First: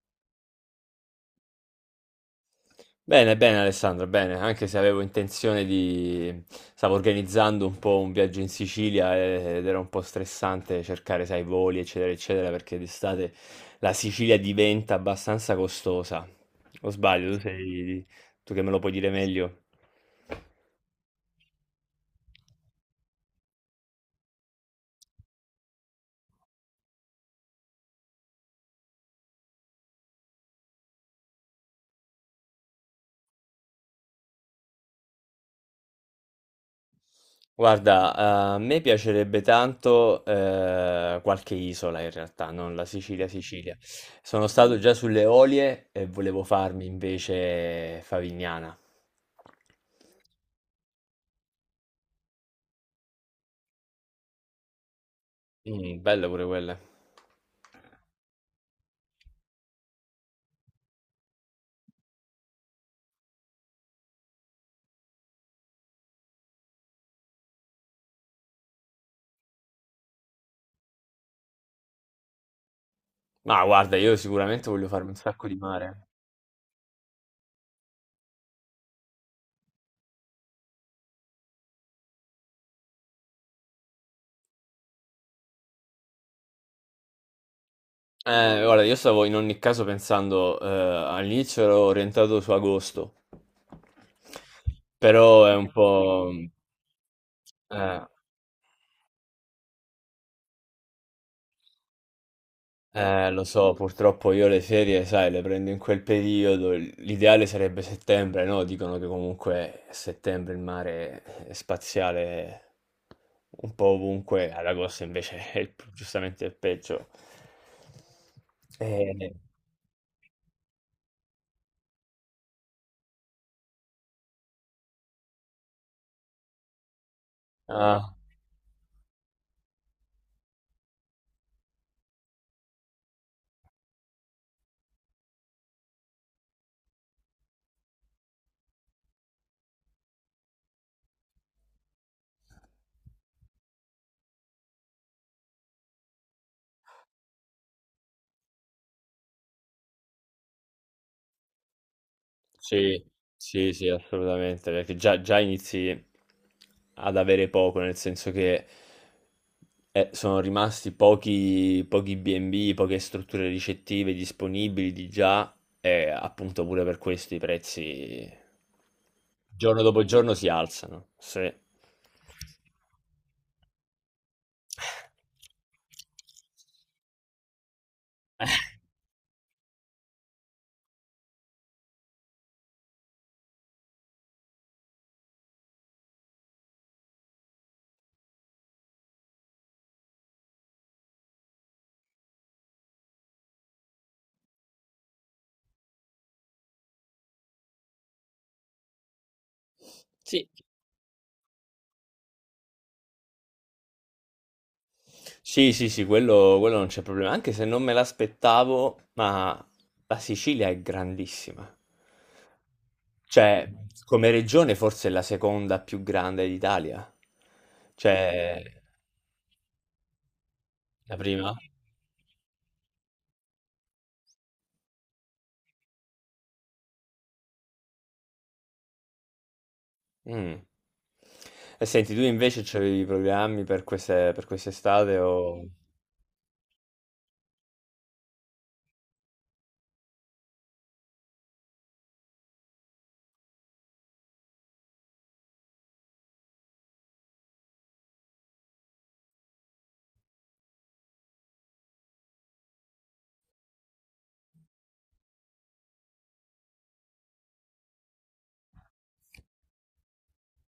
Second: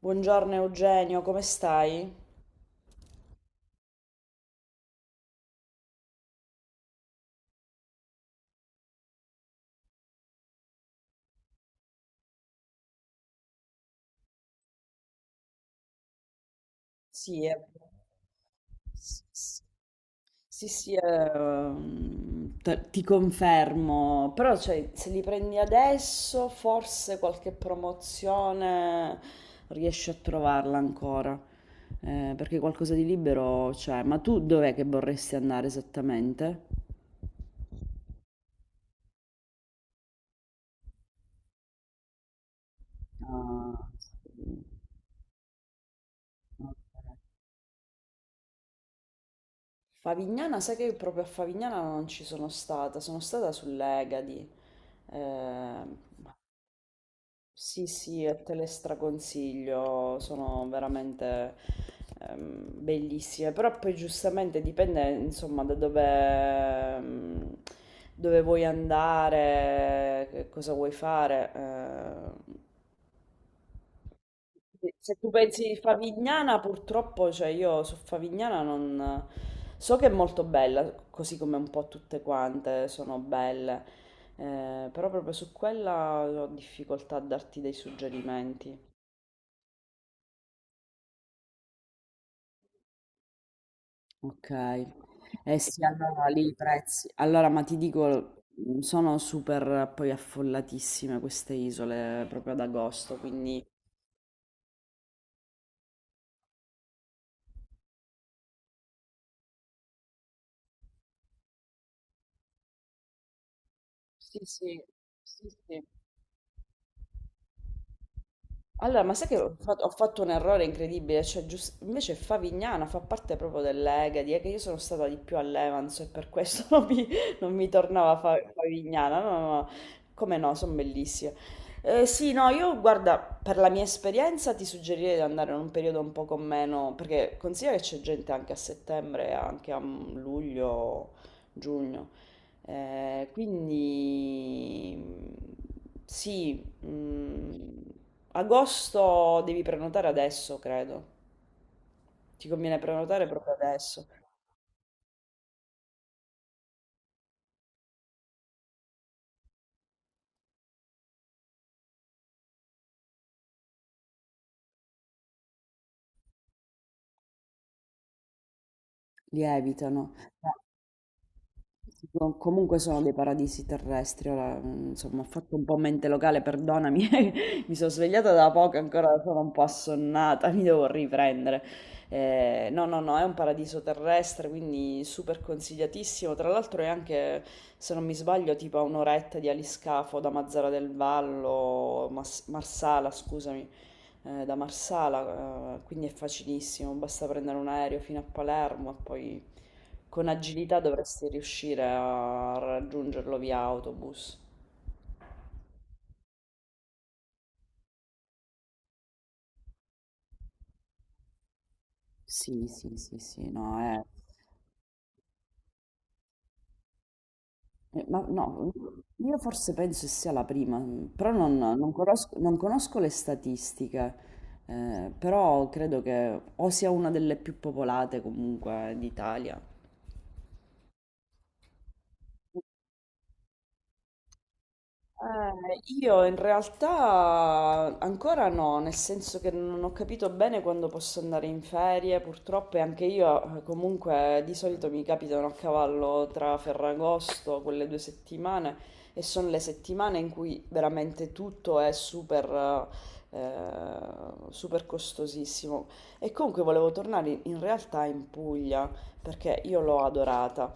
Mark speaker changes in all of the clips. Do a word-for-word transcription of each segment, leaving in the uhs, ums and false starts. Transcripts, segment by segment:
Speaker 1: Buongiorno Eugenio, come stai?
Speaker 2: Bene, bene Alessandro, bene, anche se avevo intenzione di stavo organizzando un po' un viaggio in Sicilia eh, ed era un po' stressante cercare, sai, voli, eccetera, eccetera, perché d'estate la Sicilia diventa abbastanza costosa. O sbaglio, tu
Speaker 1: Sì, è...
Speaker 2: sei tu che me lo puoi dire
Speaker 1: Sì,
Speaker 2: meglio.
Speaker 1: sì. Sì, sì, ehm, te- ti confermo, però cioè, se li prendi adesso forse qualche promozione riesci a trovarla ancora, eh, perché qualcosa di libero c'è. Ma tu dov'è che vorresti andare esattamente?
Speaker 2: Guarda, a me piacerebbe tanto eh, qualche isola in realtà, non la Sicilia, Sicilia.
Speaker 1: Ah,
Speaker 2: Sono
Speaker 1: sì.
Speaker 2: stato già sulle Olie e volevo farmi invece Favignana.
Speaker 1: Favignana, sai che proprio a Favignana non ci sono stata, sono stata sull'Egadi. Eh,
Speaker 2: Mh, belle pure quelle.
Speaker 1: sì, sì, e te le straconsiglio, sono veramente ehm, bellissime, però poi giustamente dipende insomma da dove, ehm, dove vuoi andare, che cosa vuoi fare. Eh.
Speaker 2: Ma guarda, io sicuramente voglio farmi un
Speaker 1: Se tu
Speaker 2: sacco di
Speaker 1: pensi
Speaker 2: mare.
Speaker 1: Favignana, purtroppo, cioè io su Favignana non... So che è molto bella, così come un po' tutte quante sono belle, eh, però proprio su quella ho difficoltà a darti dei
Speaker 2: Eh,
Speaker 1: suggerimenti.
Speaker 2: guarda, io stavo in ogni caso pensando, eh, all'inizio ero orientato su agosto,
Speaker 1: Ok,
Speaker 2: però è
Speaker 1: eh
Speaker 2: un
Speaker 1: sì, allora
Speaker 2: po'
Speaker 1: lì
Speaker 2: mh,
Speaker 1: i prezzi. Allora, ma ti
Speaker 2: eh.
Speaker 1: dico, mh, sono super poi affollatissime queste isole proprio ad agosto,
Speaker 2: Eh, lo
Speaker 1: quindi
Speaker 2: so, purtroppo io le ferie, sai, le prendo in quel periodo. L'ideale sarebbe settembre, no? Dicono che comunque a settembre il mare è spaziale un po'
Speaker 1: sì,
Speaker 2: ovunque, ad
Speaker 1: sì,
Speaker 2: agosto
Speaker 1: sì,
Speaker 2: invece è il-
Speaker 1: sì.
Speaker 2: giustamente il peggio.
Speaker 1: Allora, ma sai
Speaker 2: Eh,
Speaker 1: che ho fatto, ho fatto un errore incredibile, cioè gius- invece Favignana fa parte proprio dell'Egadi, è che io sono stata di più all'Evans e per questo non mi, non mi
Speaker 2: ah,
Speaker 1: tornava Fa- Favignana, no, no, no. Come no, sono bellissime. Eh, sì, no, io guarda, per la mia esperienza ti suggerirei di andare in un periodo un po' con meno, perché considera che c'è gente anche a settembre, anche a luglio, giugno. Eh, quindi sì, mm, agosto devi prenotare adesso, credo. Ti conviene
Speaker 2: Sì,
Speaker 1: prenotare proprio
Speaker 2: sì, sì,
Speaker 1: adesso.
Speaker 2: assolutamente, perché già, già inizi ad avere poco, nel senso che eh, sono rimasti pochi, pochi bi e bi, poche strutture ricettive disponibili di già e appunto pure per questo i prezzi giorno
Speaker 1: Lievitano.
Speaker 2: dopo giorno si alzano. Sì.
Speaker 1: Tipo, comunque sono dei paradisi terrestri, ora mm, insomma ho fatto un po' mente locale, perdonami, mi sono svegliata da poco, ancora sono un po' assonnata, mi devo riprendere. Eh, no, no, no, è un paradiso terrestre, quindi super consigliatissimo. Tra l'altro è anche, se non mi sbaglio, tipo a un'oretta di aliscafo da Mazzara del Vallo, Mas- Marsala, scusami, eh, da Marsala, eh, quindi è facilissimo, basta prendere un aereo fino a Palermo e poi... Con
Speaker 2: Sì.
Speaker 1: agilità dovresti riuscire a raggiungerlo via autobus.
Speaker 2: Sì, sì, sì, quello, quello non c'è problema, anche se non me l'aspettavo, ma la Sicilia è grandissima.
Speaker 1: Sì, sì, sì, sì,
Speaker 2: Cioè,
Speaker 1: no, è...
Speaker 2: come regione forse è la seconda più grande d'Italia.
Speaker 1: Eh, ma
Speaker 2: Cioè,
Speaker 1: no, io forse penso sia la prima,
Speaker 2: la
Speaker 1: però
Speaker 2: prima?
Speaker 1: non, non conosco, non conosco le statistiche, eh, però credo che o sia una delle più popolate comunque d'Italia.
Speaker 2: Mm. E senti, tu invece c'avevi programmi per queste, per quest'estate o...
Speaker 1: Eh, io in realtà ancora no, nel senso che non ho capito bene quando posso andare in ferie, purtroppo e anche io eh, comunque di solito mi capitano a cavallo tra Ferragosto, quelle due settimane, e sono le settimane in cui veramente tutto è super, eh, super costosissimo. E comunque volevo tornare in in realtà in Puglia, perché io l'ho adorata.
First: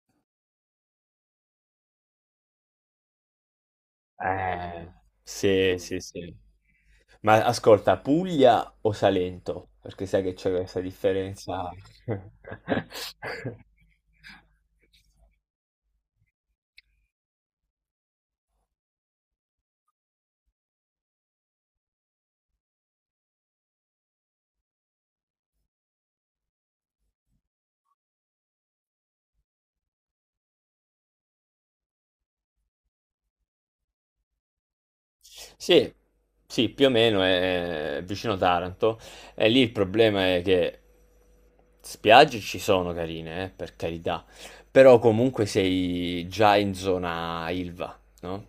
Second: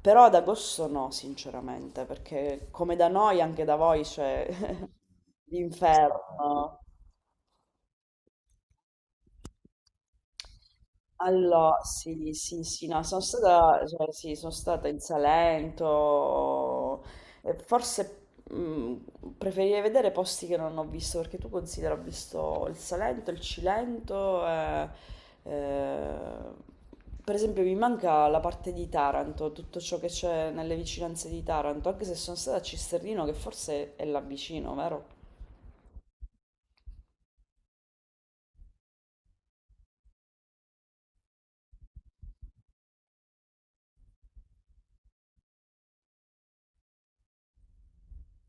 Speaker 1: Però ad agosto no, sinceramente, perché come da noi anche da voi c'è
Speaker 2: Eh, sì, sì, sì.
Speaker 1: l'inferno.
Speaker 2: Ma ascolta, Puglia o Salento? Perché sai che c'è questa differenza.
Speaker 1: Allo sì, sì, sì, no, sono stata, cioè, sì, sono stata in Salento, e forse mh, preferirei vedere posti che non ho visto, perché tu considera, ho visto il Salento, il Cilento, e, eh, per esempio mi manca la parte di Taranto, tutto ciò che c'è nelle vicinanze di Taranto, anche se sono stata a Cisternino, che forse è là vicino, vero?
Speaker 2: Sì, sì, più o meno è vicino Taranto. E lì il problema è che spiagge ci sono carine, eh, per carità, però comunque sei già in zona Ilva, no?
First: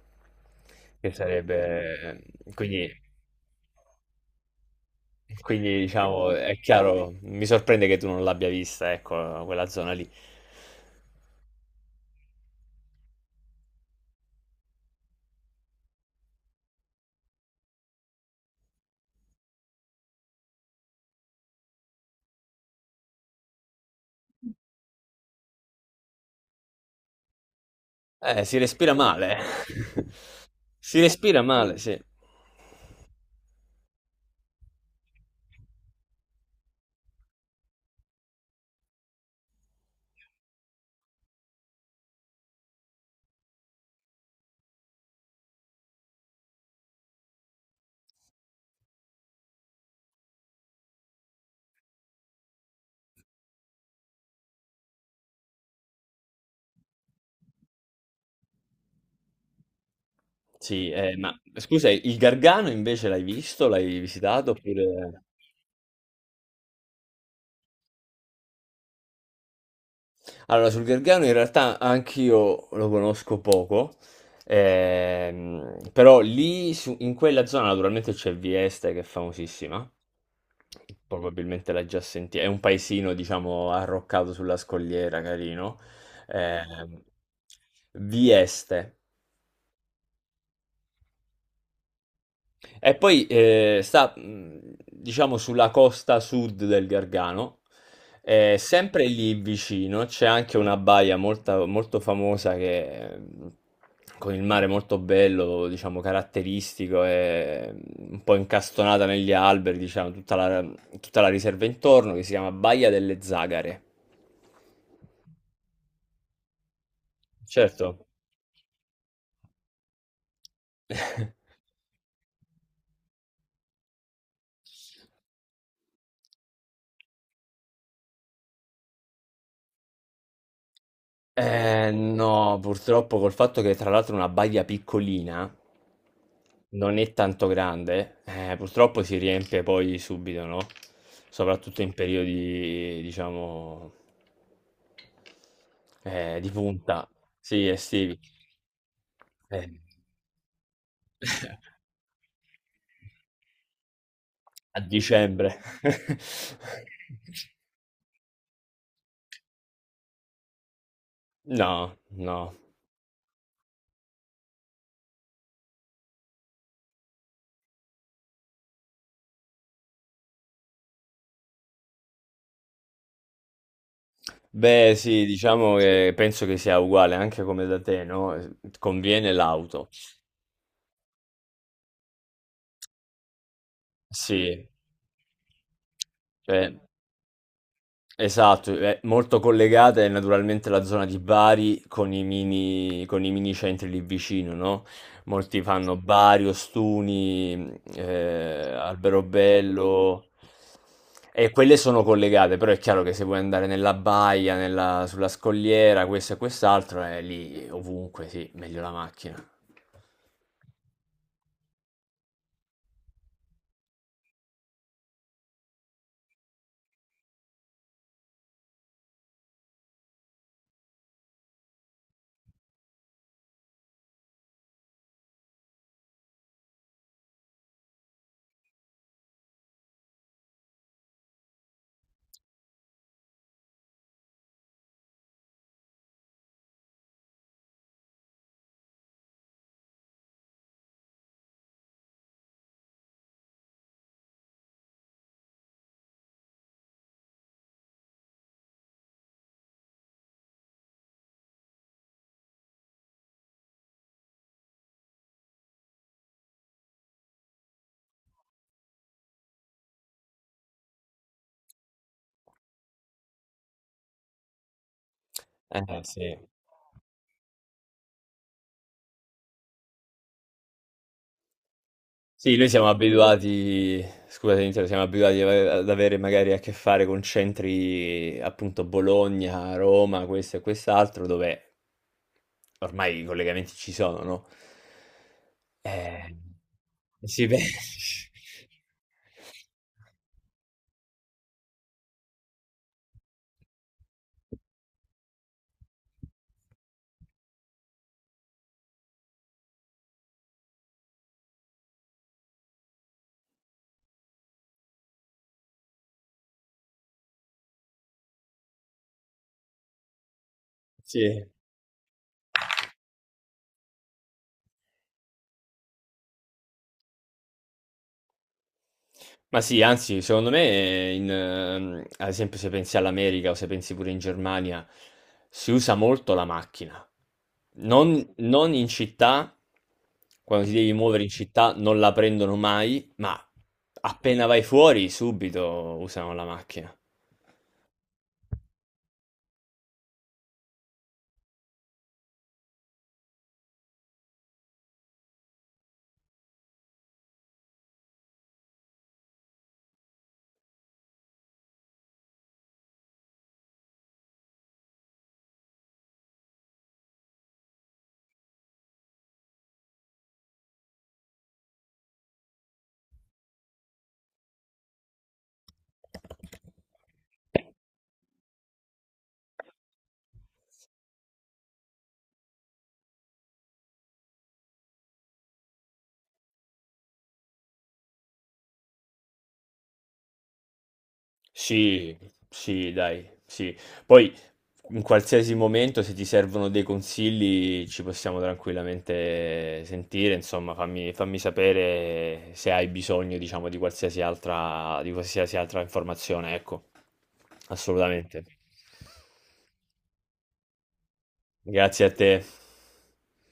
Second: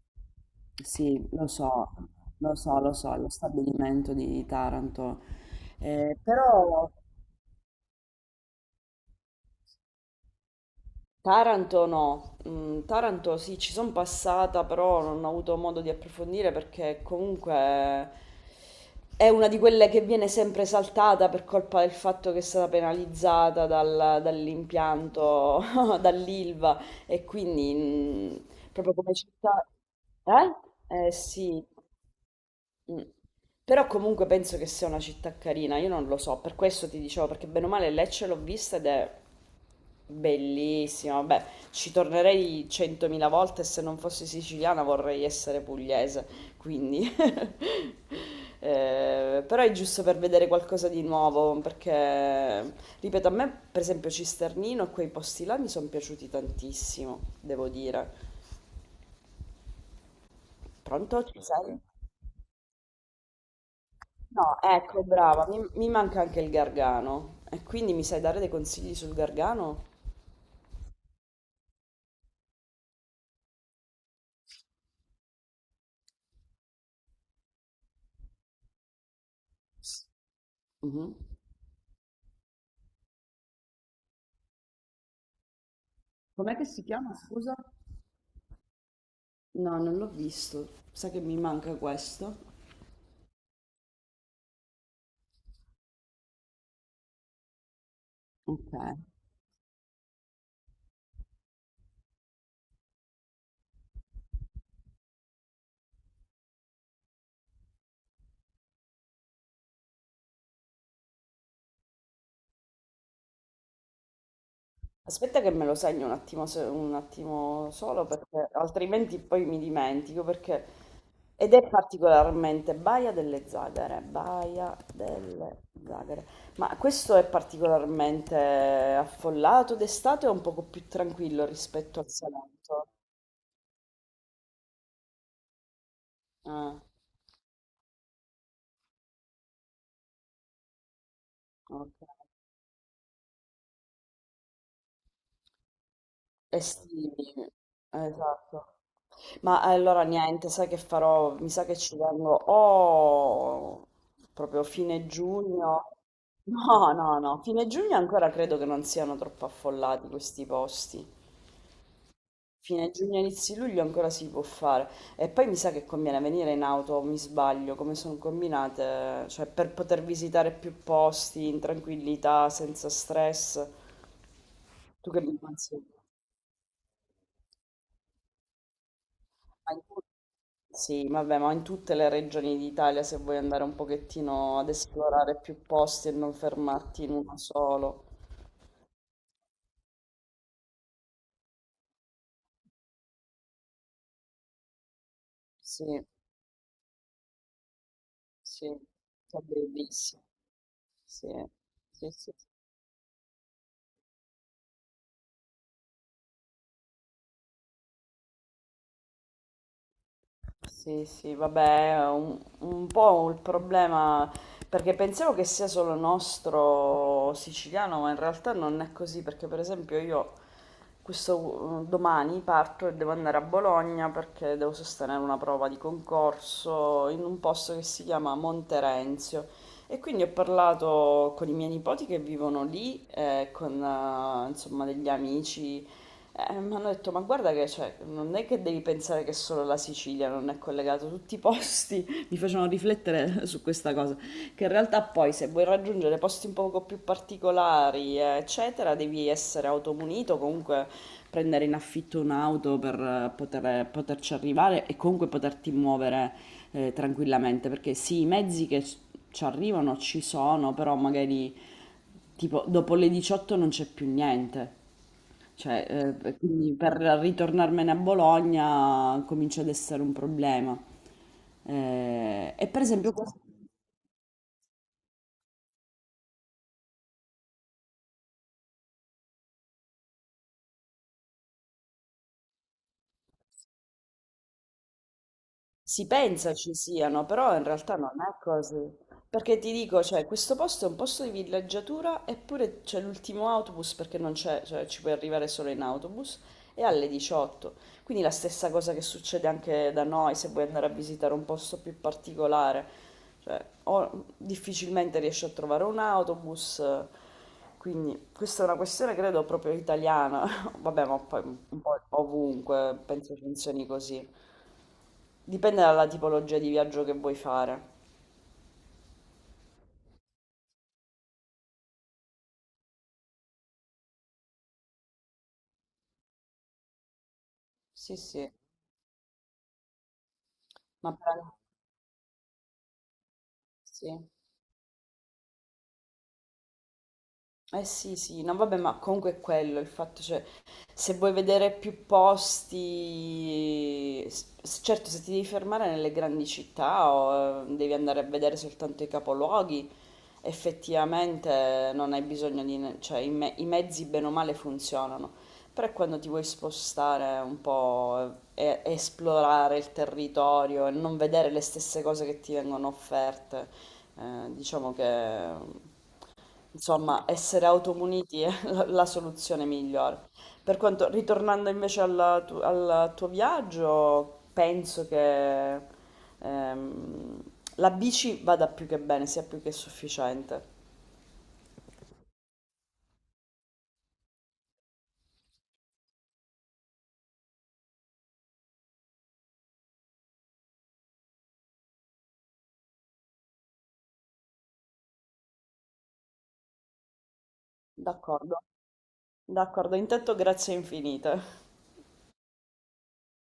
Speaker 2: Che
Speaker 1: Sì, lo so,
Speaker 2: sarebbe...
Speaker 1: lo so,
Speaker 2: Quindi,
Speaker 1: lo so, lo stabilimento di Taranto.
Speaker 2: quindi
Speaker 1: Eh,
Speaker 2: diciamo, è
Speaker 1: però
Speaker 2: chiaro, mi sorprende che tu non l'abbia vista, ecco, quella zona lì.
Speaker 1: Taranto no, mm, Taranto sì, ci sono passata, però non ho avuto modo di approfondire perché comunque è una di quelle che viene sempre saltata per colpa del fatto che è stata penalizzata dal- dall'impianto, dall'Ilva e quindi
Speaker 2: Eh, si
Speaker 1: mm,
Speaker 2: respira
Speaker 1: proprio come
Speaker 2: male.
Speaker 1: città...
Speaker 2: Si
Speaker 1: Eh? Eh
Speaker 2: respira
Speaker 1: sì.
Speaker 2: male, sì.
Speaker 1: Mm. Però comunque penso che sia una città carina, io non lo so, per questo ti dicevo, perché bene o male Lecce l'ho vista ed è bellissima, vabbè, ci tornerei centomila volte e se non fossi siciliana vorrei essere pugliese, quindi... Eh, però è giusto per vedere qualcosa di nuovo, perché, ripeto, a me per esempio Cisternino e quei posti là mi sono piaciuti tantissimo, devo dire.
Speaker 2: Sì, eh,
Speaker 1: Pronto?
Speaker 2: ma
Speaker 1: Ci sei?
Speaker 2: scusa, il Gargano invece l'hai visto? L'hai visitato?
Speaker 1: No, ecco,
Speaker 2: Oppure...
Speaker 1: brava, mi, mi manca anche il gargano. E quindi mi sai dare dei consigli sul gargano?
Speaker 2: Allora, sul Gargano in realtà anch'io lo conosco poco, ehm, però lì su- in quella zona naturalmente c'è Vieste che è famosissima,
Speaker 1: Mhm.
Speaker 2: probabilmente l'hai già sentita, è un paesino diciamo arroccato sulla scogliera, carino.
Speaker 1: Com'è che si
Speaker 2: ehm,
Speaker 1: chiama, scusa?
Speaker 2: Vieste.
Speaker 1: No, non l'ho visto. Sa che mi manca questo?
Speaker 2: E poi eh, sta, mh, diciamo, sulla costa sud del Gargano, eh,
Speaker 1: Ok.
Speaker 2: sempre lì vicino c'è anche una baia molta- molto famosa che, mh, con il mare molto bello, diciamo, caratteristico, e mh, un po' incastonata negli alberi, diciamo, tutta la, tutta la riserva intorno, che si chiama Baia delle Zagare.
Speaker 1: Aspetta che me lo segno un attimo, se- un attimo solo
Speaker 2: Certo.
Speaker 1: perché altrimenti poi mi dimentico perché ed è particolarmente Baia delle Zagare, Baia delle Zagare. Ma questo è particolarmente affollato d'estate o un poco più tranquillo
Speaker 2: Eh
Speaker 1: rispetto al
Speaker 2: no,
Speaker 1: Salento?
Speaker 2: purtroppo col fatto che tra l'altro è una baia piccolina,
Speaker 1: Ah,
Speaker 2: non è tanto grande, eh, purtroppo si riempie poi subito, no? Soprattutto in
Speaker 1: ok.
Speaker 2: periodi, diciamo, eh, di punta,
Speaker 1: Estivi,
Speaker 2: sì, estivi,
Speaker 1: esatto. Ma
Speaker 2: eh,
Speaker 1: allora niente, sai che farò? Mi sa che ci vengo o proprio
Speaker 2: a
Speaker 1: fine
Speaker 2: dicembre.
Speaker 1: giugno. No, no, no, fine giugno ancora credo che non siano troppo affollati questi posti.
Speaker 2: No, no.
Speaker 1: Fine giugno, inizio luglio ancora si può fare. E poi mi sa che conviene venire in auto, mi sbaglio, come sono combinate, cioè per poter visitare più posti in tranquillità, senza stress.
Speaker 2: Beh,
Speaker 1: Tu che
Speaker 2: sì,
Speaker 1: mi
Speaker 2: diciamo
Speaker 1: consigli?
Speaker 2: che penso che sia uguale anche come da te, no? Eh, conviene
Speaker 1: Ma in
Speaker 2: l'auto.
Speaker 1: tut- sì, vabbè, ma in tutte le regioni d'Italia se vuoi andare un pochettino
Speaker 2: Sì,
Speaker 1: ad esplorare più posti e non
Speaker 2: eh,
Speaker 1: fermarti in uno solo.
Speaker 2: esatto, è molto collegata è naturalmente la zona di Bari con i mini, con i mini centri lì vicino, no? Molti
Speaker 1: Sì,
Speaker 2: fanno Bari, Ostuni,
Speaker 1: sì,
Speaker 2: eh,
Speaker 1: è bellissimo.
Speaker 2: Alberobello
Speaker 1: Sì,
Speaker 2: e quelle sono
Speaker 1: sì, sì. Sì.
Speaker 2: collegate, però è chiaro che se vuoi andare nella baia, nella- sulla scogliera, questo e quest'altro, è lì ovunque, sì, meglio la macchina.
Speaker 1: Sì, sì, vabbè, è un, un po' il problema, perché pensavo che sia solo nostro siciliano, ma in realtà non è così, perché per esempio io questo eh, domani parto e devo andare a Bologna perché devo sostenere una prova di concorso in un posto che si chiama Monterenzio e quindi ho parlato con i miei nipoti che vivono lì, eh, con eh, insomma degli amici eh, mi hanno detto, ma guarda che cioè, non è che devi pensare che solo la Sicilia non è collegata, tutti i posti mi facevano riflettere su questa cosa, che in realtà poi se vuoi raggiungere posti un poco più particolari, eh, eccetera, devi essere automunito, comunque prendere in affitto un'auto per eh, poter- eh, poterci arrivare e comunque poterti muovere eh, tranquillamente, perché sì, i mezzi che ci arrivano ci sono, però magari tipo dopo le diciotto non c'è più niente.
Speaker 2: Eh
Speaker 1: Cioè,
Speaker 2: sì.
Speaker 1: eh, quindi per ritornarmene a Bologna comincia ad essere un problema. Eh,
Speaker 2: Sì, noi
Speaker 1: e per
Speaker 2: siamo
Speaker 1: esempio questo...
Speaker 2: abituati, scusate, Nintendo, siamo abituati a- ad avere magari a che fare con centri appunto Bologna, Roma, questo e quest'altro, dove ormai i collegamenti ci sono, no?
Speaker 1: Si
Speaker 2: Eh,
Speaker 1: pensa ci siano,
Speaker 2: sì,
Speaker 1: però
Speaker 2: beh,
Speaker 1: in realtà non è così. Perché ti dico, cioè, questo posto è un posto di villeggiatura, eppure c'è l'ultimo autobus perché non c'è, cioè, ci puoi arrivare solo in autobus, e alle diciotto. Quindi la stessa cosa che succede anche da noi se vuoi andare a visitare un posto più particolare. Cioè, o difficilmente riesci a trovare un autobus, quindi questa è una questione credo proprio italiana. Vabbè, ma poi
Speaker 2: sì.
Speaker 1: un po' ovunque penso funzioni così. Dipende dalla tipologia di viaggio che vuoi fare.
Speaker 2: Ma sì, anzi, secondo me, in, ehm, ad esempio, se pensi all'America o se pensi pure in Germania, si usa molto la macchina.
Speaker 1: Sì,
Speaker 2: Non,
Speaker 1: sì,
Speaker 2: non in città, quando ti devi
Speaker 1: ma
Speaker 2: muovere in
Speaker 1: per...
Speaker 2: città, non la prendono mai, ma
Speaker 1: Sì.
Speaker 2: appena vai fuori, subito usano la macchina.
Speaker 1: Eh sì, sì, no vabbè, ma comunque è quello il fatto, cioè, se vuoi vedere più posti, s- certo se ti devi fermare nelle grandi città o eh, devi andare a vedere soltanto i capoluoghi, effettivamente non hai bisogno di, ne- cioè i, me- i mezzi bene o male funzionano, però quando ti vuoi spostare un po' e e esplorare il territorio e non vedere le stesse cose che ti vengono offerte, eh, diciamo che... Insomma, essere automuniti è la, la soluzione migliore. Per quanto, ritornando invece alla tu- al tuo viaggio, penso che ehm, la bici vada più che bene, sia più che sufficiente.
Speaker 2: Sì, sì, dai, sì. Poi in qualsiasi momento se ti servono dei consigli ci possiamo tranquillamente sentire, insomma, fammi, fammi sapere se hai bisogno, diciamo, di qualsiasi altra, di qualsiasi altra informazione, ecco. Assolutamente.
Speaker 1: D'accordo, d'accordo. Intanto grazie infinite.
Speaker 2: Grazie a te.